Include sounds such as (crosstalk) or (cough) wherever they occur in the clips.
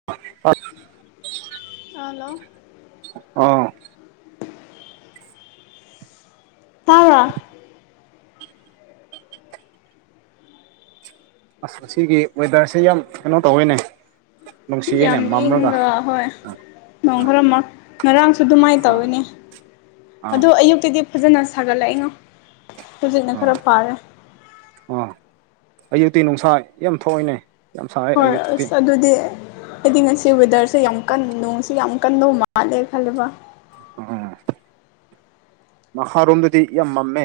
(unintelligible) Hello ꯑꯣ ꯇꯥꯕ꯭ꯔꯥ ꯑꯁ ꯉꯁꯤꯒꯤ ꯋꯦꯗꯔꯁꯦ ꯌꯥꯝ ꯀꯩꯅꯣ ꯇꯧꯋꯦꯅꯦ ꯅꯨꯡꯁꯤꯌꯦꯅꯦ ꯌꯥꯝ ꯃꯝꯔꯒ ꯏꯪꯗ꯭ꯔꯣ ꯍꯣꯏ ꯅꯣꯡ ꯑꯥ ꯈꯔꯃꯛ ꯉꯔꯥꯡꯁꯨ ꯗꯨꯃꯥꯏ ꯑꯥ ꯇꯧꯋꯤꯅꯦ ꯑꯥ ꯑꯗꯣ ꯑꯌꯨꯛꯇꯗꯤ ꯐꯖꯅ ꯁꯥꯒꯠꯂꯛꯏꯉꯣ ꯍꯨꯖꯤꯛꯅ ꯑꯥ ꯈꯔ ꯐꯥꯔꯦ ꯑꯥ ꯑꯌꯨꯛꯇꯤ ꯅꯨꯡꯁꯥ ꯌꯥꯝ ꯊꯣꯛꯏꯅꯦ ꯌꯥꯝ ꯁꯥꯏ ꯍꯣꯏ ꯑꯌꯨꯛꯇꯤ ꯑꯁ ꯑꯗꯨꯗꯤ ꯈꯣꯏꯗꯤ ꯉꯁꯤ ꯋꯦꯗꯔꯁꯦ ꯌꯥꯝ ꯀꯟ ꯅꯣꯡꯁꯤ ꯌꯥꯝ ꯀꯟꯗꯧ ꯃꯥꯜꯂꯦ ꯈꯜꯂꯨꯕ ꯑꯣ ꯃꯈꯥꯔꯣꯝꯗꯗꯤ ꯌꯥꯝ ꯃꯝꯃꯦ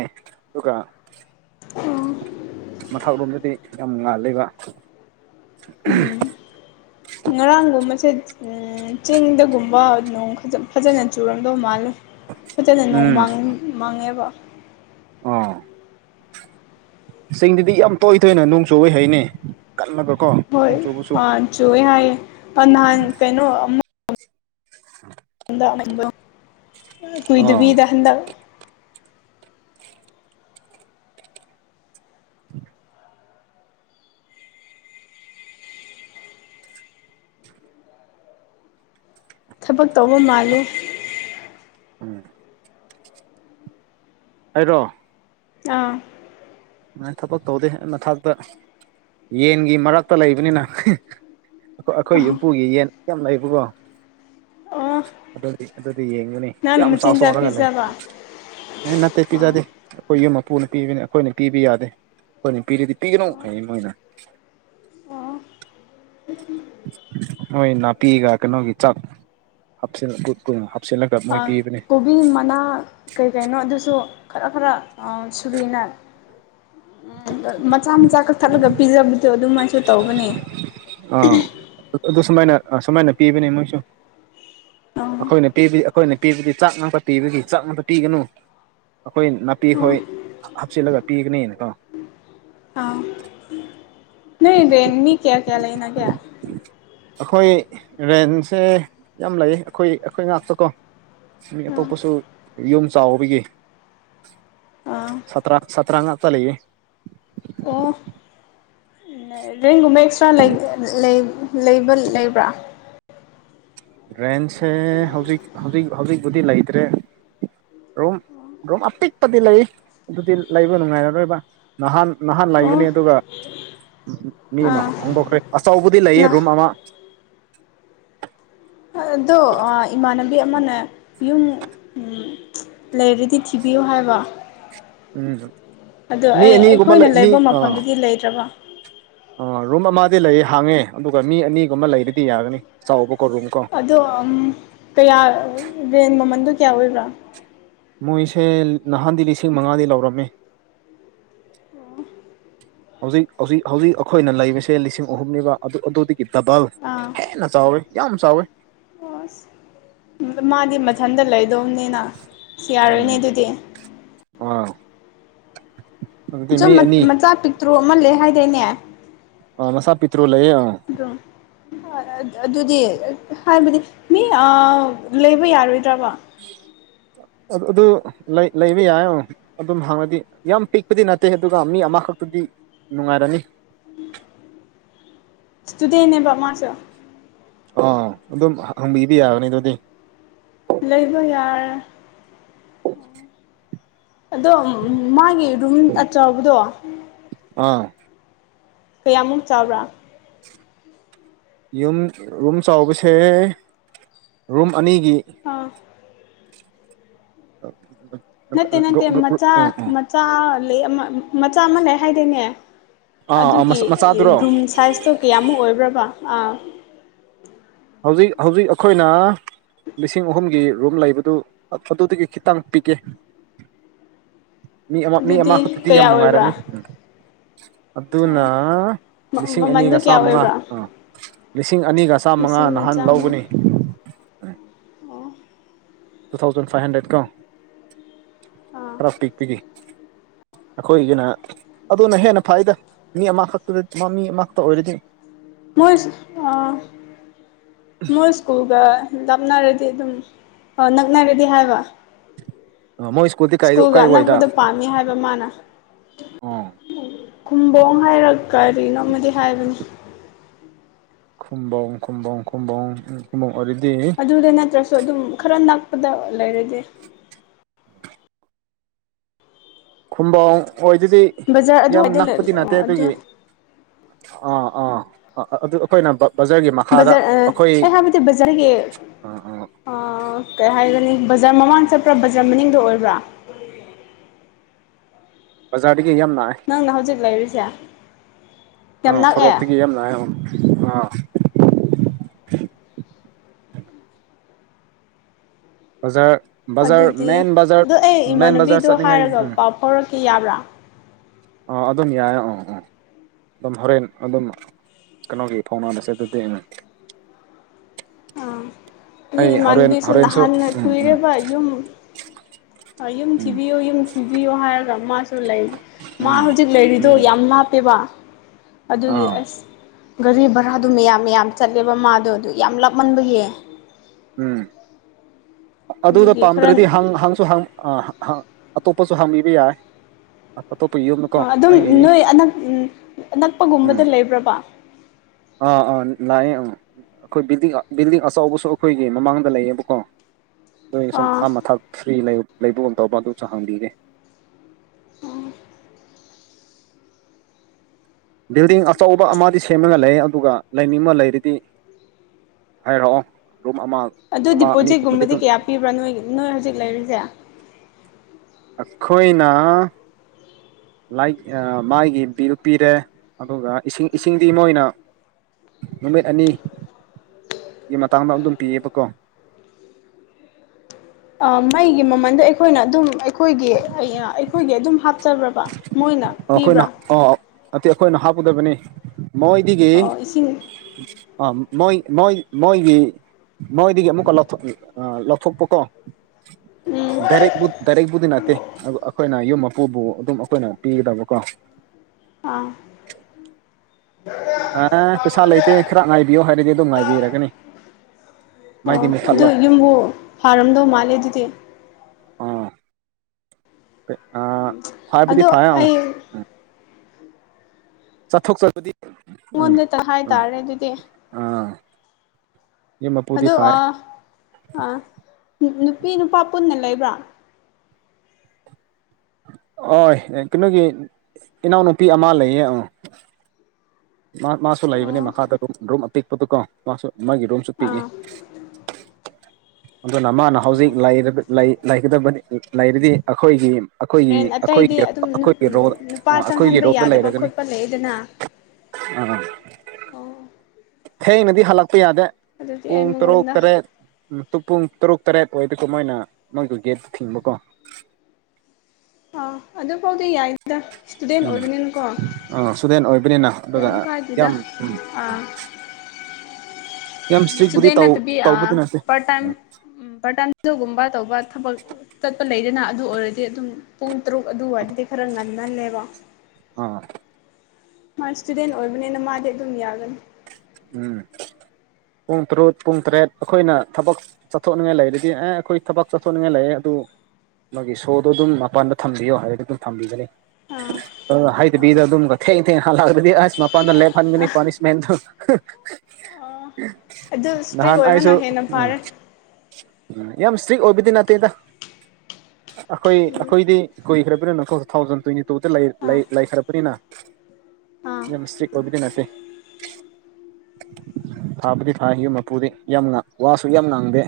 ꯗꯨꯒ ꯃꯊꯛꯂꯣꯝꯗꯗꯤ ꯌꯥꯝ ꯉꯥꯜꯂꯦꯕ ꯎꯝ ꯉꯔꯥꯡꯒꯨꯝꯕꯁꯦ ꯎꯝ ꯆꯤꯡꯗꯒꯨꯝꯕ ꯅꯣꯡ ꯈꯖꯛ ꯐꯖꯅ ꯆꯨꯔꯝꯗꯧ ꯃꯥꯜꯂꯦ ꯐꯖꯅ ꯅꯣꯡ ꯎꯝ ꯃꯪ ꯃꯪꯉꯦꯕ ꯑꯥꯎ ꯆꯤꯡꯗꯗꯤ ꯌꯥꯝ ꯇꯣꯏ ꯇꯣꯏꯅ ꯅꯣꯡ ꯆꯨꯏꯋꯦ ꯍꯥꯏꯅꯦ ꯀꯟꯂꯒꯀꯣ ꯍꯣꯏ ꯑ ꯆꯨꯏꯋꯩ ꯍꯥꯏꯌꯦ ꯑ ꯅꯍꯥꯟ ꯀꯩꯅꯣ ꯑꯃꯨꯛ (inaudible) (unintelligible) ꯑꯥ ꯀꯨꯏꯗꯕꯤꯗ ꯍꯟꯗꯛ (inaudible) ꯊꯕꯛ ꯇꯧꯕ ꯃꯥꯜꯂꯦ ꯎꯝ ꯑꯩꯔꯣ ꯑꯥ ꯑꯗꯨꯨ ꯊꯕꯛ ꯇꯧꯗꯦ ꯃꯊꯛꯇ ꯌꯦꯟꯒꯤ ꯃꯔꯛꯇ ꯂꯩꯕꯅꯤꯅ ꯑꯈꯣꯏ ꯑꯈꯣꯏ ꯑꯣ ꯌꯨꯝꯄꯨꯒꯤ ꯌꯦꯟ ꯌꯥꯝ ꯂꯩꯕꯀꯣ ꯑꯣ ꯑꯗꯨꯗꯤ ꯑꯗꯨꯗꯤ ꯌꯦꯡꯒꯅꯤ꯫ ꯅꯪꯅ ꯌꯥꯝ ꯆꯥꯎ ꯃꯆꯤꯟꯖꯥꯛ ꯆꯥꯎꯔꯒ ꯂꯩ ꯄꯤꯖꯕ ꯑꯦ ꯅꯠꯇꯦ ꯑꯥ ꯄꯤꯖꯗꯦ ꯑꯈꯣꯏ ꯌꯨꯝ ꯃꯄꯨꯅ ꯄꯤꯕꯅꯤ ꯑꯈꯣꯏꯅ ꯄꯤꯕ ꯌꯥꯗꯦ ꯑꯈꯣꯏꯅ ꯄꯤꯔꯗꯤ ꯄꯤꯒꯅꯨ ꯍꯥꯏ ꯃꯣꯏꯅ꯫ (inaudible) ꯃꯣꯏ ꯅꯥꯄꯤꯒ ꯀꯩꯅꯣꯒꯤ ꯆꯥꯛ ꯍꯥꯞꯆꯤꯜ ꯑꯗꯨ ꯀꯩꯅꯣ ꯍꯥꯞꯆꯤꯜꯂꯒ ꯃꯣꯏ ꯄꯤꯕꯅꯤ꯫ ꯕꯤ ꯃꯅꯥ ꯀꯩ ꯀꯩꯅꯣ ꯑꯗꯨꯁꯨ ꯈꯔ ꯈꯔ ꯁꯨꯔꯤꯅ ꯎ ꯃꯆꯥ ꯃꯆꯥ ꯀꯛꯊꯠꯂꯒ ꯄꯤꯖꯕꯗꯣ ꯑꯗꯨꯃꯥꯏꯁꯨ ꯇꯧꯕꯅꯦ꯫ ꯑꯥ ꯑꯗꯨ ꯁꯨꯃꯥꯏꯅ ꯁꯨꯃꯥꯏꯅ ꯄꯤꯕꯅꯦ ꯃꯣꯏꯁꯨ꯫ ꯑꯥ ꯑꯩꯈꯣꯏꯅ ꯄꯤꯕꯤ ꯑꯩꯈꯣꯏꯅ ꯄꯤꯕꯗꯤ ꯆꯥꯛ ꯉꯅꯥꯛꯇ ꯄꯤꯕꯒꯤ ꯆꯥꯛ ꯉꯛꯇ ꯄꯤꯒꯅꯨ ꯑꯈꯣꯏ ꯅꯥꯄꯤ ꯑꯥ ꯍꯧꯋꯦ ꯍꯥꯞꯆꯤꯜꯂꯒ ꯄꯤꯕꯅꯦꯅ ꯀꯣ꯫ ꯑꯥ꯫ ꯅꯣꯏ ꯔꯦꯟ ꯃꯤ ꯀꯌꯥ ꯀꯌꯥ ꯂꯩꯅꯒꯦ? ꯑꯈꯣꯏ ꯔꯦꯟꯁꯦ ꯌꯥꯝ ꯂꯩ ꯑꯈꯣꯏ ꯑꯈꯣꯏ ꯉꯥꯛꯇ ꯀꯣ ꯃꯤ ꯑꯇꯣꯞꯄꯁꯨ ꯌꯨꯝ ꯆꯥꯎꯕꯒꯤ ꯑꯥ ꯁꯇ꯭ꯔ ꯁꯇ꯭ꯔ ꯉꯥꯛꯇ ꯂꯩꯌꯦ꯫ ꯑꯣ ꯔꯦꯟꯒꯨꯝꯕ ꯑꯦꯛꯁꯇ꯭ꯔꯥ ꯂꯩꯕ ꯂꯩꯕ ꯂꯩꯕ꯭ꯔꯥ? ꯔꯦꯟꯁꯦ ꯍꯧꯖꯤꯛ ꯍꯧꯖꯤꯛ ꯍꯧꯖꯤꯛꯄꯨꯗꯤ ꯂꯩꯇ꯭ꯔꯦ ꯔꯨꯝ ꯔꯨꯝ ꯑꯄꯤꯛꯄꯗꯤ ꯂꯩꯌꯦ꯫ ꯑꯗꯨꯗꯤ ꯂꯩꯕ ꯅꯨꯡꯉꯥꯏꯔꯔꯣꯏꯕ ꯅꯍꯥꯟ ꯅꯍꯥꯟ ꯑꯣ ꯂꯩꯒꯅꯤ ꯑꯗꯨꯒ ꯃꯤꯅ ꯑꯥ ꯍꯣꯡꯗꯣꯛꯈ꯭ꯔꯦ ꯑꯆꯧꯕꯗꯤ ꯂꯩꯌꯦ ꯅ ꯔꯨꯝ ꯑꯃ꯫ ꯑꯗꯣ ꯏꯃꯥꯟꯅꯕꯤ ꯑꯃꯅ ꯌꯨꯝ ꯂꯩꯔꯗꯤ ꯊꯤꯕꯤꯌꯨ ꯍꯥꯏꯕ꯫ ꯎꯝ ꯑꯗꯣ ꯃꯤ ꯑꯦ ꯑꯅꯤꯒꯨꯝꯕ ꯑꯩꯈꯣꯏꯅ ꯂꯩ ꯃꯤ ꯂꯩꯕ ꯃꯐꯝꯗꯨꯗꯤ ꯂꯩꯇ꯭ꯔꯕ꯫ ꯑ ꯔꯨꯝ ꯑꯃꯗꯤ ꯂꯩꯌꯦ ꯍꯥꯡꯉꯦ ꯑꯗꯨꯒ ꯃꯤ ꯑꯅꯤꯒꯨꯝꯕ ꯂꯩꯔꯗꯤ ꯌꯥꯒꯅꯤ ꯆꯥꯎꯕꯀꯣ ꯔꯨꯝ ꯀꯣ꯫ ꯑꯗꯣ ꯀꯌꯥ ꯔꯦꯟ ꯃꯃꯟꯗꯣ ꯀꯌꯥ ꯑꯣꯏꯕ꯭ꯔꯥ? ꯃꯣꯏꯁꯦ ꯅꯍꯥꯟꯗꯤ ꯂꯤꯁꯤꯡ ꯃꯉꯥꯗꯤ ꯂꯧꯔꯝꯃꯦ꯫ ꯑꯣ꯫ ꯍꯧꯖꯤꯛ ꯍꯧꯖꯤꯛ ꯍꯧꯖꯤꯛ ꯑꯈꯣꯏꯅ ꯂꯩꯕꯁꯦ ꯂꯤꯁꯤꯡ ꯑꯍꯨꯝꯅꯦꯕ ꯑꯗꯨ ꯑꯗꯨꯗꯒꯤ ꯗꯕꯜ ꯑꯥ ꯍꯦꯟꯅ ꯆꯥꯎꯋꯦ ꯌꯥꯝ ꯆꯥꯎꯋꯦ꯫ ꯎꯝ ꯃꯥꯗꯤ ꯃꯊꯟꯗ ꯂꯩꯗꯧꯅꯤꯅ ꯌꯥꯔꯣꯏꯅꯦ ꯎꯝ ꯑꯗꯨꯗꯤ꯫ ꯑꯥ꯫ ꯑꯗꯨꯗꯤ ꯁꯨꯝ ꯃꯤ ꯑꯅꯤ ꯃꯆꯥ ꯄꯤꯛꯇ꯭ꯔꯨ ꯑꯃ ꯂꯩ ꯍꯥꯏꯗꯩꯅꯦ? ꯑ ꯃꯆꯥ ꯄꯤꯇ꯭ꯔꯨ ꯂꯩꯌꯦ ꯑ꯫ ꯑꯗꯣ ꯍꯣꯏ ꯑꯗꯨꯗꯤ ꯍꯥꯏꯕꯗꯤ ꯃꯤ ꯑꯥ ꯂꯩꯕ ꯌꯥꯔꯣꯏꯗ꯭ꯔꯕ꯫ (inaudible) ꯑꯗꯨ ꯑꯗꯨ ꯂꯩ ꯂꯩꯕ ꯌꯥꯔꯔꯣꯏ꯫ ꯑꯗꯨꯝ ꯍꯪꯉꯗꯤ ꯌꯥꯝ ꯄꯤꯛꯄꯗꯤ ꯅꯠꯇꯦ ꯑꯗꯨꯒ ꯃꯤ ꯑꯃꯈꯛꯇꯗꯤ ꯅꯨꯡꯉꯥꯏꯔꯅꯤ꯫ ꯏꯁꯇꯨꯗꯦꯟꯅꯦꯕ ꯃꯥꯁꯨ꯫ ꯑꯥ ꯑꯗꯨꯝ ꯍꯪꯕꯤꯕ ꯌꯥꯒꯅꯤ ꯑꯗꯨꯗꯤ꯫ ꯂꯩꯕ ꯌꯥꯔꯦ꯫ (inaudible) ꯑꯗꯣ ꯃꯥꯒꯤ ꯔꯨꯝ ꯑꯆꯧꯕꯗꯣ꯫ ꯑꯥ꯫ ꯀꯌꯥꯃꯨꯛ ꯆꯥꯎꯕ꯭ꯔꯥ꯫ ꯌꯨꯝ ꯔꯨꯝ ꯆꯥꯎꯕꯁꯦ ꯔꯨꯝ ꯑꯅꯤꯒꯤ ꯑꯥ꯫ (unintelligible) ꯅꯠꯇꯦ ꯅꯠꯇꯦ ꯃꯆꯥ ꯎꯝ ꯎꯝ ꯃꯆꯥ ꯂꯩ ꯑꯃ ꯃꯆꯥ ꯑꯃ ꯂꯩ ꯍꯥꯏꯗꯥꯏꯅꯦ꯫ ꯑꯥ ꯑꯗꯨꯒꯤ ꯃꯆꯥꯗꯨꯔꯣ ꯔꯨꯝ ꯁꯥꯏꯖꯇꯣ ꯀꯌꯥꯃꯨꯛ ꯑꯣꯏꯕ꯭ꯔꯕꯥ ꯑꯥ꯫ ꯍꯧꯖꯤꯛ ꯍꯧꯖꯤꯛ ꯑꯩꯈꯣꯏꯅ ꯂꯤꯁꯤꯡ ꯑꯍꯨꯝꯒꯤ ꯔꯨꯝ ꯂꯩꯕꯗꯨ ꯑꯗꯨꯗꯒꯤ ꯈꯤꯇꯪ ꯄꯤꯑꯦ꯫ (unintelligible) ꯃꯤ ꯑꯃ ꯃꯤ ꯑꯗꯨꯗꯤ ꯑꯃꯈꯛꯇꯗꯤ ꯀꯌꯥ ꯌꯥꯝ ꯑꯣꯏꯕ꯭ꯔꯥ ꯅꯨꯡꯉꯥꯏꯔꯅꯤ ꯑꯗꯨꯅ ꯑꯣ ꯂꯤꯁꯤꯡ ꯑꯅꯤꯒ ꯃꯃꯟꯗꯣ ꯀꯌꯥ ꯆꯥꯝꯃꯉꯥ ꯑꯣꯏꯕ꯭ꯔꯥ ꯑ ꯂꯤꯁꯤꯡ ꯑꯅꯤꯒ ꯆꯥꯝꯃꯉꯥ ꯂꯤꯁꯤꯡ ꯑꯅꯤ ꯅꯍꯥꯟ ꯆꯥꯝꯃ ꯂꯧꯕꯅꯤ꯫ ꯑꯣ ꯇꯨ ꯊꯥꯎꯖꯟ ꯐꯥꯏꯚ ꯍꯟꯗ꯭ꯔꯦꯠ ꯀꯣ꯫ ꯑꯥ ꯈꯔ ꯄꯤꯛꯄꯒꯤ꯫ ꯑꯩꯈꯣꯏꯒꯤꯅ ꯑꯗꯨꯅ ꯍꯦꯟꯅ ꯐꯥꯏꯗ ꯃꯤ ꯑꯃꯈꯛꯇꯗ ꯃꯤ ꯑꯃꯈꯛꯇ ꯑꯣꯏꯔꯗꯤ꯫ ꯃꯣꯏ ꯑ ꯃꯣꯏ ꯏꯁ꯭ꯀꯨꯜꯒ ꯂꯥꯞꯅꯔꯗꯤ ꯑꯗꯨꯝ ꯑ ꯅꯛꯅꯔꯗꯤ ꯍꯥꯏꯕ꯫ ꯑ ꯃꯣꯏ ꯁ꯭ꯀꯨꯜꯗꯤ ꯀꯥꯏꯗ ꯁ꯭ꯀꯨꯜꯒ ꯀꯥꯏ ꯋꯥꯏꯗ ꯑꯅꯛꯄꯗ ꯄꯥꯝꯃꯤ ꯍꯥꯏꯕ ꯃꯥꯅ꯫ ꯑꯣ ꯈꯨꯝꯕꯣꯡ ꯍꯥꯏꯔ ꯀꯔꯤꯅꯣ ꯑꯃꯗꯤ ꯍꯥꯏꯕꯅꯤ꯫ ꯈꯨꯝꯕꯣꯡ ꯈꯨꯝꯕꯣꯡ ꯈꯨꯝꯕꯣꯡ ꯎꯝ ꯈꯨꯝꯕꯣꯡ ꯑꯣꯏꯔꯗꯤ ꯑꯗꯨꯗ ꯅꯠꯇ꯭ꯔꯁꯨ ꯑꯗꯨꯝ ꯈꯔ ꯅꯛꯄꯗ ꯂꯩꯔꯗꯤ ꯈꯨꯝꯕꯣꯡ ꯑꯣꯏꯗꯨꯗꯤ ꯕꯖꯥꯔ ꯌꯥꯝ ꯑꯗꯨꯋꯥꯏꯗ ꯅꯛꯄꯗꯤ ꯅꯠꯇꯦ ꯑꯗꯨ ꯑꯗꯨꯒꯤ ꯑꯥ ꯑꯥ ꯑ ꯑꯗꯨ ꯑꯩꯈꯣꯏꯅ ꯕꯛ ꯕꯖꯥꯔꯒꯤ ꯃꯥ ꯕꯖꯥꯔ ꯑ ꯑꯩ ꯍꯥꯏꯕꯗꯤ ꯕꯖꯥꯔꯒꯤ ꯑ ꯀꯩ ꯍꯥꯏꯒꯅꯤ ꯕꯖꯥꯔ ꯃꯃꯥꯡꯗ ꯆꯠꯄ꯭ꯔꯥ ꯕꯖꯥꯔ ꯃꯅꯤꯡꯗ ꯑꯣꯏꯕ꯭ꯔꯥ꯫ ꯕꯖꯥꯔꯗꯒꯤ ꯌꯥꯝ ꯂꯥꯛꯑꯦ꯫ ꯅꯪꯅ ꯍꯧꯖꯤꯛ ꯂꯩꯔꯤꯖꯦ꯫ ꯑꯥ ꯊꯣꯔꯣꯛꯇꯒꯤ ꯌꯥꯝ ꯂꯥꯛꯑꯦ ꯑꯥ꯫ ꯕꯖꯥꯔ ꯕꯖꯥꯔ ꯑꯗꯨꯗꯤ ꯃꯦꯟ ꯕꯖꯥꯔ ꯑꯗꯣ ꯑꯩ ꯃꯦꯟ ꯕꯖꯥꯔ ꯏꯃꯥꯟꯅꯕꯤꯗꯣ ꯆꯠꯅꯤꯡꯉꯥꯏꯗꯤ ꯍꯥꯏꯔꯒ ꯎꯝ꯫ ꯄꯥꯎ ꯐꯥꯎꯔꯛꯀꯦ ꯌꯥꯕ꯭ꯔꯥ ꯑꯥ ꯑꯗꯨꯝ ꯌꯥꯏ ꯑ ꯑ꯫ ꯑꯗꯨꯝ ꯍꯣꯔꯦꯟ ꯑꯗꯨꯝ ꯀꯩꯅꯣꯒꯤ ꯐꯧꯅꯥ (unintelligible) ꯑ ꯃꯤ ꯑꯩ ꯍꯣꯔꯦꯟ ꯏꯃꯥꯟꯅꯕꯤꯁꯨ ꯍꯣꯔꯦꯟꯁꯨ ꯅꯍꯥꯟꯅ ꯎꯝ ꯎꯝ ꯀꯨꯏꯔꯦꯕ ꯌꯨꯝ (unintelligible) ꯌꯨꯝ ꯎꯝ ꯊꯤꯕꯤꯌꯨ ꯌꯨꯝ ꯊꯨꯕꯤꯌꯨ ꯍꯥꯏꯔꯒ ꯃꯥꯁꯨ ꯂꯩ ꯃꯥ ꯎꯝ ꯍꯧꯖꯤꯛ ꯂꯩꯔꯤ ꯗꯨ ꯎꯝ ꯌꯥꯝ ꯍꯥꯞꯄꯦꯕ ꯑꯗꯨꯒꯤ ꯑꯥ ꯑꯁ ꯒꯥꯔꯤ ꯚꯔꯥꯗꯣ ꯃꯌꯥꯝ ꯃꯌꯥꯝ ꯆꯠꯂꯦꯕ ꯃꯥꯗꯣ ꯑꯗꯨ ꯌꯥꯝ ꯂꯥꯞꯃꯟꯕꯒꯤ꯫ ꯎꯝ ꯑꯗꯨꯗ ꯑꯗꯨꯒꯤ ꯈꯔ ꯄꯥꯝꯗ꯭ꯔꯗꯤ ꯍꯡ ꯍꯡꯁꯨ ꯍꯥꯥꯡ ꯑ (unintelligible) ꯑꯇꯣꯞꯄꯁꯨ ꯍꯡꯕꯤꯕ ꯌꯥꯏ꯫ ꯑꯇꯣꯞꯄ ꯌꯣꯝꯗꯀꯣ ꯑꯗꯨꯝ ꯑꯩꯒꯤ ꯅꯣꯏ ꯎꯝ ꯂꯩꯕ꯭ꯔꯣꯕ꯫ ꯑꯥ ꯑꯥ ꯂꯩꯌꯦ ꯎꯝ꯫ ꯑꯩꯈꯣꯏ ꯕꯤꯜꯗꯤꯡ ꯕꯤꯜꯗꯤꯡ ꯑꯆꯧꯕꯁꯨ ꯑꯩꯈꯣꯏꯒꯤ ꯃꯃꯥꯡꯗ ꯂꯩꯌꯦꯕꯀꯣ꯫ ꯑꯗꯨ ꯁꯨꯝ ꯑꯥ ꯃꯊꯛ ꯐ꯭ꯔꯤ ꯂꯩ ꯂꯩꯕꯒꯨꯝ ꯇꯧꯕ ꯑꯗꯨꯁꯨ ꯍꯪꯕꯤꯒꯦ꯫ ꯑꯣ ꯕꯤꯜꯗꯤꯡ ꯑꯆꯧꯕ ꯑꯃꯗꯤ ꯁꯦꯝꯃꯒ ꯂꯩ ꯑꯗꯨꯒ ꯂꯩꯅꯤꯡꯃ ꯂꯩꯔꯤꯗꯤ ꯍꯥꯏꯔꯛꯑꯣ ꯔꯨꯝ ꯑꯃ ꯑꯗꯨ ꯑꯃ ꯑꯅꯤꯒꯨꯝꯕꯗꯤ ꯗꯤꯄꯣꯖꯤꯠꯀꯨꯝꯕꯗꯤ ꯑꯗꯨꯝ ꯀꯌꯥ ꯄꯤꯕ꯭ꯔꯥ ꯅꯣꯏꯒꯤ ꯅꯣꯏ ꯍꯧꯖꯤꯛ ꯂꯩꯔꯤꯁꯦ ꯑꯈꯣꯏꯅ ꯂꯥꯏꯛ ꯃꯥꯏꯒꯤ ꯕꯤ ꯄꯤꯔꯦ ꯑꯗꯨꯒ ꯏꯁꯤꯡ ꯏꯁꯤꯡꯗꯤ ꯃꯣꯏꯅ ꯅꯨꯃꯤꯠ ꯑꯅꯤꯒꯤ ꯃꯇꯥꯡꯗ ꯑꯗꯨꯝ ꯄꯤꯌꯦꯕꯀꯣ ꯑ ꯃꯩꯒꯤ ꯃꯃꯟꯗꯣ ꯑꯩꯈꯣꯏꯅ ꯑꯗꯨꯝ ꯑꯩꯈꯣꯏꯒꯤ ꯑꯩꯈꯣꯏꯒꯤ ꯑꯗꯨꯝ ꯍꯥꯞꯆꯕꯔꯕ ꯑꯩꯈꯣꯏꯅ ꯑꯣ ꯅꯠꯇꯦ ꯑꯩꯈꯣꯏꯅ ꯍꯥꯞꯀꯗꯕꯅꯤ ꯃꯣꯏꯗꯒꯤ ꯑꯣ ꯏꯁꯤꯡ ꯑꯥ ꯃꯣꯏ ꯃꯣꯏ ꯃꯣꯏꯒꯤ ꯃꯣꯏꯗꯒꯤ ꯑꯃꯨꯛꯀ ꯂꯧꯊꯣꯛ ꯑ ꯂꯧꯊꯣꯛꯄ ꯀꯣ ꯎꯝ ꯗꯥꯏꯔꯦꯛ ꯗꯥꯏꯔꯦꯛꯄꯨꯗꯤ ꯅꯠꯇꯦ ꯑꯩꯈꯣꯏꯅ ꯌꯨꯝ ꯑꯃ ꯎꯄꯨꯕꯨ ꯑꯗꯨꯝ ꯑꯩꯈꯣꯏꯅ ꯄꯤꯒꯗꯕꯀꯣ ꯑꯥ ꯑ ꯄꯩꯁꯥ ꯂꯩꯇꯦ ꯈꯔ ꯉꯥꯏꯕꯤꯌꯣ ꯍꯥꯏꯔꯗꯤ ꯑꯗꯨꯝ ꯉꯥꯏꯕꯤꯔꯒꯅꯤ ꯃꯩꯗꯤ ꯃꯨꯊꯠꯂꯣꯏ ꯌꯨꯝꯕꯨꯨ ꯐꯔꯝꯗꯧ ꯃꯥꯜꯂꯦ ꯑꯗꯨꯗꯤ ꯑꯥ ꯑꯥ ꯐꯥꯕꯗꯤ ꯑꯗꯣ ꯐꯥꯏꯌꯦ ꯑꯩ ꯆꯠꯊꯣꯛ ꯆꯠꯄꯗꯤ ꯎꯝ ꯑꯩꯉꯣꯟꯗꯇ ꯑꯥ ꯍꯥꯏꯇꯥꯔꯦ ꯑꯗꯨꯗꯤ ꯑꯥ ꯌꯨꯝ ꯃꯄꯨꯗꯤ ꯐꯩ ꯑ ꯅꯨꯄꯤ ꯅꯨꯄꯥ ꯄꯨꯟꯅ ꯂꯩꯕ꯭ꯔꯥ ꯑꯣꯏ ꯀꯩꯅꯣꯒꯤ ꯏꯅꯥꯎꯅꯨꯄꯤ ꯑꯃ ꯂꯩꯌꯦ ꯃꯥ ꯃꯥꯁꯨ ꯂꯩꯕꯅꯦ ꯑꯣ ꯃꯈꯥꯗ ꯔꯨꯝ ꯑꯄꯤꯛꯄꯗꯨ ꯀꯣ ꯃꯥꯁꯨ ꯃꯥꯒꯤ ꯔꯨꯝ ꯑꯥ ꯑꯗꯨꯅ ꯃꯥꯅ ꯍꯧꯖꯤꯛ ꯂꯩꯔꯗꯤ ꯑꯩꯈꯣꯏꯒꯤ ꯑꯩꯈꯣꯏꯒꯤ ꯔꯦꯟ ꯑꯇꯩꯗꯤ ꯑꯩꯈꯣꯏꯒꯤ ꯑꯗꯨꯝ ꯑꯩꯈꯣꯏꯒꯤ ꯔꯣꯗ ꯑꯩꯈꯣꯏꯒꯤ ꯔꯣꯝꯗ ꯂꯩꯔꯒꯅꯤ ꯂꯩꯌꯦꯗꯅ ꯑꯥ ꯊꯦꯡꯅꯗꯤ ꯍꯜꯂꯛꯄ ꯌꯥꯗꯦ ꯑꯗꯨꯗꯤ ꯑꯩ ꯄꯨꯡ ꯇꯔꯨꯛ ꯃꯉꯣꯟꯗ ꯇꯔꯦꯠ ꯄꯨꯡ ꯇꯔꯨꯛ ꯇꯔꯦꯠ ꯑꯣꯏꯕꯗꯣ ꯃꯣꯏꯅ ꯃꯪꯗꯨ ꯒꯦꯠꯇ ꯊꯤꯡꯕꯀꯣ ꯑ ꯑꯗꯨ ꯐꯥꯎꯗꯤ ꯌꯥꯏ ꯏꯁꯇꯨꯗꯦꯟ ꯎꯝ ꯑꯣꯏꯕꯅꯤꯅꯀꯣ ꯑꯥ ꯏꯁꯇꯨꯗꯦꯟ ꯑꯣꯏꯕꯅꯤꯅ ꯑꯗꯨꯒ ꯀꯔꯤꯝ ꯀꯥꯏꯗꯦꯗ ꯌꯥꯝ ꯑꯥ ꯌꯥꯝ ꯏꯁꯇ꯭ꯔꯤꯛꯄꯨꯗꯤ ꯁꯇꯨꯗꯦꯟꯠ ꯇꯧ ꯅꯠꯇꯕꯤ ꯇꯧꯕꯗꯤ ꯑꯥ ꯅꯠꯇꯦ ꯄꯥꯔꯠ ꯇꯥꯏꯝ ꯎꯝ ꯄꯥꯔꯠ ꯇꯥꯏꯝ ꯑꯗꯨꯒꯨꯝꯕ ꯇꯧꯕ ꯊꯕꯛ ꯆꯠꯄ ꯂꯩꯗꯅ ꯑꯗꯨ ꯑꯣꯏꯔꯗꯤ ꯑꯗꯨꯝ ꯄꯨꯡ ꯇꯔꯨꯛ ꯑꯗꯨ ꯋꯥꯏꯗꯗꯤ ꯈꯔ ꯉꯟ... (unintelligible) ꯑꯥ ꯃꯥ ꯏꯁꯇꯨꯗꯦꯟ ꯑꯣꯏꯕꯅꯤꯅ ꯃꯥꯗꯤ ꯑꯗꯨꯝ ꯌꯥꯒꯅꯤ ꯎꯝ ꯄꯨꯡ ꯇꯔꯨꯠ ꯄꯨꯡ ꯇꯔꯦꯠ ꯑꯩꯈꯣꯏꯅ ꯊꯕꯛ ꯆꯠꯊꯣꯛꯅꯤꯡꯉꯥꯏ ꯂꯩꯔꯗꯤ ꯑꯦ ꯑꯩꯈꯣꯏ ꯊꯕꯛ ꯆꯠꯊꯣꯛꯅꯤꯡꯉꯥꯏ ꯂꯩ ꯑꯗꯨ ꯃꯥꯒꯤ ꯁꯣꯗꯣ ꯑꯗꯨꯝ ꯃꯄꯥꯟꯗ ꯊꯝꯕꯤꯌꯣ ꯍꯥꯏꯔꯗꯤ ꯑꯗꯨꯝ ꯊꯝꯕꯤꯒꯅꯤ ꯑꯥ ꯑ ꯑꯣ ꯍꯥꯏꯗꯕꯤꯗ ꯑꯗꯨꯝꯒ ꯊꯦꯡ ꯊꯦꯡ ꯍꯟꯂꯛꯑꯗꯤ ꯃꯄꯥꯟꯗ ꯂꯦꯞꯍꯟꯒꯅꯤ ꯄꯥꯅꯤꯁꯃꯦꯟꯗꯣ ꯑꯣ ꯑꯗꯨ ꯏꯁꯇ꯭ꯔꯤꯛ ꯅꯍꯥꯟ ꯑꯣꯏꯕꯅ ꯑꯥꯏꯁꯨ ꯍꯦꯟꯅ ꯎꯝ ꯐꯔꯦ ꯌꯥꯝ ꯁꯇ꯭ꯔ꯭ꯤꯛ ꯑꯣꯏꯕꯗꯤ ꯅꯠꯇꯦꯗ (unintelligible) ꯑꯩꯈꯣꯏ ꯎꯝ ꯑꯩꯈꯣꯏꯗꯤ ꯀꯨꯏꯈ꯭ꯔꯕꯅꯤꯅꯀꯣ ꯇꯨ ꯊꯥꯎꯖꯟ ꯇ꯭ꯋꯦꯟꯇꯤ ꯇꯨꯗ ꯂꯩ ꯂꯩ ꯑꯥ ꯂꯩꯈ꯭ꯔꯕꯅꯤꯅ ꯑꯥ ꯌꯥꯝ ꯁꯇ꯭ꯔꯤꯛ ꯑꯣꯏꯕꯗꯤ ꯅꯠꯇꯦ ꯐꯥꯕꯨꯗꯤ ꯐꯥꯢ ꯌꯨꯝ ꯃꯄꯨꯗꯤ ꯌꯥꯝꯅ ꯋꯥꯁꯨ ꯌꯥꯝ ꯉꯥꯡꯗꯦ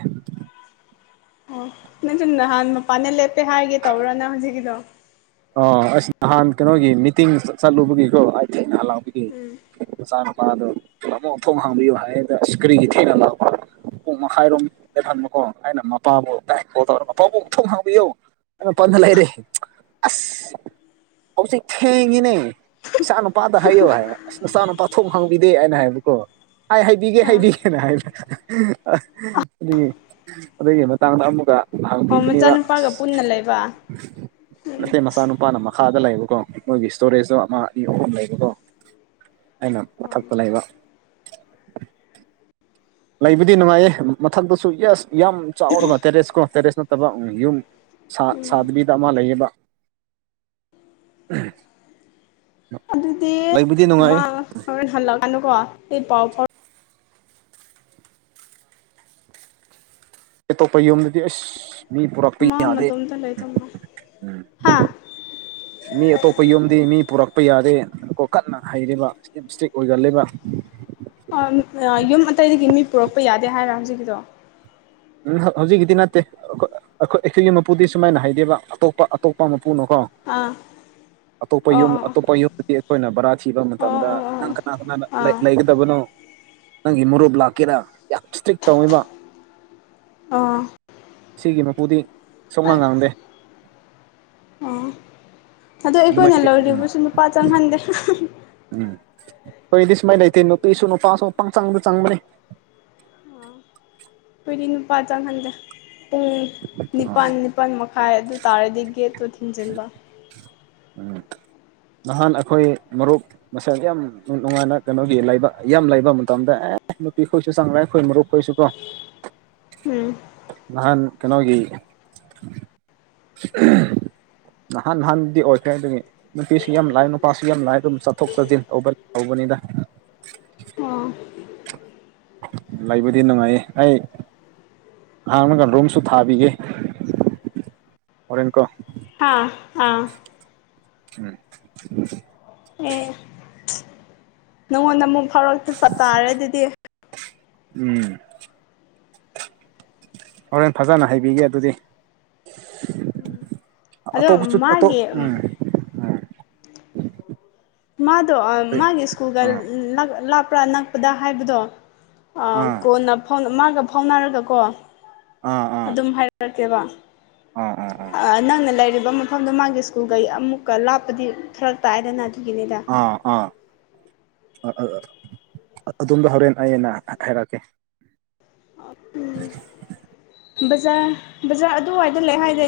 ꯅꯪꯁꯨꯨ ꯅꯍꯥꯟ ꯃꯄꯥꯟꯗ ꯂꯦꯞꯄꯦ ꯍꯥꯏꯒꯦ ꯇꯧꯕꯔꯣ ꯅꯪ ꯍꯧꯖꯤꯛꯀꯤꯗꯣ ꯑ ꯑꯁ ꯅꯍꯥꯟ ꯀꯩꯅꯣꯒꯤ ꯃꯤꯇꯤꯡ ꯆꯠꯂꯨꯕꯒꯤꯀꯣ ꯑꯩ ꯊꯦꯡꯅ ꯍꯟꯂꯛꯄꯒꯤ ꯃꯆꯥꯅꯨꯄꯥꯗꯣ ꯇꯥꯃꯣ ꯊꯣꯡ ꯍꯥꯡꯕꯤꯌꯨ ꯍꯥꯏꯌꯦꯗ ꯏꯁ ꯀꯔꯤꯒꯤ ꯊꯦꯡꯅ ꯂꯛꯄꯔꯣ ꯄꯨꯡ ꯃꯈꯥꯏꯔꯣꯝ ꯂꯦꯞꯍꯟꯕꯀꯣ ꯑꯩꯅ ꯃꯄꯥꯕꯨ ꯀꯣꯜ ꯇꯧꯔ ꯄꯥꯕꯨꯡꯊꯣꯡ ꯍꯥꯡꯕꯤꯌꯨ ꯑꯩ ꯃꯄꯥꯟꯗ ꯂꯩꯔꯦ (unintelligible) ꯍꯧꯖꯤꯛ ꯐꯦꯡꯉꯦꯅꯦ ꯏꯆꯥ ꯅꯨꯄꯥꯗ ꯍꯥꯏꯌꯣ ꯍꯥꯏꯕ ꯑꯁ ꯅꯆꯥ ꯅꯨꯄꯥ ꯊꯣꯡ ꯍꯥꯡꯕꯤꯗꯦ ꯍꯥꯏꯅ ꯍꯥꯏꯕꯀꯣ ꯍꯥꯏ ꯍꯩꯏꯕꯤꯒꯦ ꯑꯥ ꯍꯩꯏꯕꯤꯒꯦꯅ ꯍꯥꯏꯕ ꯑꯗꯨꯒꯤ ꯑꯗꯨꯒꯤ ꯃꯇꯥꯡꯗ ꯑꯃꯨꯛꯀ ꯑꯣ ꯍꯥꯡꯄꯤꯕꯅꯦꯕ ꯃꯆꯥꯅꯨꯄꯥꯒ ꯑꯁ ꯄꯨꯟꯅ ꯂꯩꯕ ꯎꯝ ꯃꯦꯇꯦ ꯃꯆꯥ ꯅꯨꯨꯄꯥꯅ ꯃꯈꯥꯗ ꯂꯩꯕꯀꯣ ꯃꯣꯏꯒꯤ ꯏꯁꯇꯣꯔꯦꯖꯇꯣ ꯑꯃ ꯑꯅꯤ ꯑꯍꯨꯝ ꯂꯩꯕꯀꯣ ꯑꯩꯅ ꯃꯊꯛꯇ ꯂꯩꯕ ꯂꯩꯕꯗꯤ ꯅꯨꯡꯉꯥꯏꯌꯦ ꯃꯊꯛꯇꯁꯨ ꯌꯦꯁ ꯌꯥꯝ ꯆꯥꯎꯔꯒ ꯇꯦꯔꯦꯁ ꯀꯣ ꯇꯦꯔꯦꯁ ꯅꯠꯇꯕ ꯌꯨꯝ ꯁꯥ ꯁꯥꯗꯕꯤꯗ ꯑꯃ ꯂꯩꯌꯦꯕ ꯑꯍꯝ ꯗꯤ ꯃꯥ ꯍꯣꯔꯦꯟ ꯍꯜꯂꯀꯥꯟꯗꯀꯣ ꯑꯩ ꯄꯥꯎ ꯐꯥꯎ ꯑꯇꯣꯞꯄ ꯌꯨꯝꯗꯗꯤ ꯑꯁ ꯃꯤ ꯄꯨꯔꯛꯄ ꯃꯥ ꯌꯥꯗꯦ ꯃꯇꯣꯝꯇ ꯂꯩꯗꯧ ꯃꯥꯜꯂꯦ ꯎꯝ ꯍꯥ ꯃꯤ ꯑꯇꯣꯞꯄ ꯌꯨꯝꯗꯤ ꯃꯤ ꯄꯨꯔꯛꯄ ꯌꯥꯗꯦ ꯀꯣ ꯀꯟꯅ ꯍꯥꯏꯔꯦꯕ ꯌꯥꯝ ꯁ꯭ꯇꯤꯛ ꯑꯣꯏꯒꯜꯂꯦꯕ ꯑꯥꯝ ꯑꯥ ꯌꯨꯝ ꯑꯇꯩꯗꯒꯤ ꯃꯤ ꯄꯨꯔꯛꯄ ꯌꯥꯗꯦ ꯍꯥꯏꯔ ꯍꯧꯖꯤꯛꯀꯤꯗꯣ ꯎꯝ ꯍꯧꯖꯤꯛꯀꯤꯗꯤ ꯅꯠꯇꯦ ꯑꯩꯈꯣꯏ ꯑꯩꯈꯣꯏꯒꯤ ꯃꯄꯨꯗꯤ ꯁꯨꯃꯥꯏꯅ ꯍꯥꯏꯗꯦꯕ ꯑꯇꯣꯞꯄ ꯑꯇꯣꯞꯄ ꯃꯄꯨꯅꯥꯀꯣ ꯑꯥ ꯑꯇꯣꯞꯄ ꯑꯣ ꯌꯨꯝ ꯑꯣ ꯑꯇꯣꯞꯄ ꯌꯨꯝꯗꯗꯤ ꯑꯩꯈꯣꯏꯅ ꯕꯔꯥ ꯊꯤꯕ ꯃꯇꯝꯗ ꯑꯣ ꯑꯣ ꯅꯪ ꯀꯅꯥ ꯀꯅꯥꯅ ꯑꯣ ꯂꯩ ꯑꯥ ꯂꯩꯒꯅꯤ ꯇꯕꯅꯣ ꯅꯪꯒꯤ ꯃꯨꯔꯨꯞ ꯂꯥꯛꯀꯦꯔꯥ ꯌꯥꯝ ꯏꯁꯇ꯭ꯔꯤꯛ ꯇꯧꯑꯦꯕ ꯑꯥ ꯁꯤꯒꯤ ꯃꯄꯨꯨꯗꯤ ꯑꯩ ꯑꯥ ꯑꯗꯣ ꯑꯩꯈꯣꯏꯅ ꯑꯗꯨꯃꯥꯏꯗꯤ ꯎꯝ ꯂꯧꯔꯤꯕꯁꯨ ꯅꯨꯄꯥ ꯆꯪꯍꯟꯗꯦ ꯎꯝ ꯑꯩꯈꯣꯏꯗꯤ ꯁꯨꯃꯥꯏꯅ ꯂꯩꯇꯦ ꯅꯨꯄꯤꯁꯨ ꯅꯨꯄꯥꯁꯨ ꯄꯪꯆꯪꯗ ꯆꯪꯕꯅꯤ ꯈꯣꯏꯗꯤ ꯅꯨꯄꯥ ꯆꯪꯍꯟꯗꯦ ꯄꯨꯡ ꯅꯤꯄꯥꯜ ꯅꯤꯄꯥꯜ ꯃꯈꯥꯏ ꯑꯗꯨ ꯇꯥꯔꯗꯤ ꯒꯦꯠꯇꯨ ꯊꯤꯡꯖꯤꯟꯕ ꯎꯝ ꯅꯍꯥꯟ ꯑꯩꯈꯣꯏ ꯃꯔꯨꯞ ꯃꯁꯜ ꯌꯥꯝ ꯅꯨꯡꯉꯥꯏꯅ ꯀꯩꯅꯣꯒꯤ ꯂꯩꯕ ꯌꯥꯝ ꯂꯩꯕ ꯃꯇꯝꯗ ꯑꯦ ꯅꯨꯄꯤꯈꯣꯏꯁꯨ ꯆꯪꯔꯦ ꯑꯩꯈꯣꯏ ꯃꯔꯨꯞ ꯈꯣꯏꯁꯨ ꯀꯣ ꯎꯝ ꯅꯍꯥꯟ ꯀꯩꯅꯣꯒꯤ ꯅꯍꯥꯟ ꯍꯥꯟꯗꯤ ꯑꯣꯏꯈ꯭ꯔꯦ ꯑꯗꯨꯒꯤ ꯅꯨꯄꯤꯁꯨ ꯌꯥꯝ ꯂꯥꯛꯑꯦ ꯅꯨꯄꯥꯁꯨ ꯌꯥꯝ ꯂꯥꯛꯑꯦ ꯑꯗꯨꯕꯨ ꯆꯠꯊꯣꯛ ꯆꯠꯁꯤꯟ ꯇꯧꯕ ꯇꯧꯕꯅꯤꯗ ꯑꯣ ꯂꯩꯕꯗꯤ ꯅꯨꯡꯉꯥꯏꯌꯦ ꯑꯩ ꯍꯥꯡꯔꯒ ꯔꯨꯝꯁꯨ ꯊꯥꯕꯤꯒꯦ ꯍꯣꯔꯦꯟꯀꯣ ꯍꯥ ꯑꯥ ꯎꯝ ꯎꯝ ꯑꯦ ꯅꯪꯉꯣꯟꯗ ꯑꯃꯨꯛ ꯐꯥꯎꯔꯛꯄ ꯇꯥꯔꯦ ꯑꯗꯨꯗꯤ ꯎꯝ ꯍꯣꯔꯦꯟ ꯐꯖꯅ ꯍꯥꯏꯕꯤꯒꯦ ꯑꯗꯨꯗꯤ ꯑꯗꯣ ꯑꯇꯣꯞꯕꯁꯨ ꯑꯇꯣꯞ ꯃꯥꯒꯤ ꯎꯝ ꯎꯝ ꯃꯥꯗꯣ ꯑꯥ ꯃꯥꯒꯤ ꯁ꯭ꯀꯨꯜꯒ ꯑꯥ ꯅꯛ ꯂꯥꯞꯄ꯭ꯔꯥ ꯅꯛꯄꯗ ꯍꯥꯏꯕꯗꯣ ꯑꯥ ꯀꯣꯟꯅ ꯐꯥꯎ ꯃꯥꯒ ꯐꯥꯎꯅꯔꯒꯀꯣ ꯑꯥ ꯑꯥ ꯑꯗꯨꯝ ꯍꯥꯏꯔꯛꯀꯦꯕ ꯑꯥ ꯅꯪꯅ ꯂꯩꯔꯤꯕ ꯃ ꯃꯐꯝꯗꯨ ꯃꯥꯒꯤ ꯁ꯭ꯀꯨꯜꯒ ꯑꯃꯨꯛꯀ ꯂꯥꯞꯄꯗꯤ ꯐꯔꯛ ꯇꯥꯏꯗꯅ ꯑꯗꯨꯒꯤꯅꯤꯗ ꯑꯥ ꯑꯥ ꯑꯥ ꯑꯗꯣꯝꯗ ꯍꯣꯔꯦꯟ ꯑꯩꯩꯅ ꯍꯥꯏꯔꯛꯑꯒꯦ ꯑꯥ ꯎꯝ ꯕꯖꯥꯔ ꯕꯖꯥꯔ ꯑꯗꯨꯋꯥꯏꯗ ꯂꯩ ꯍꯥꯏꯗꯥꯢꯅꯦ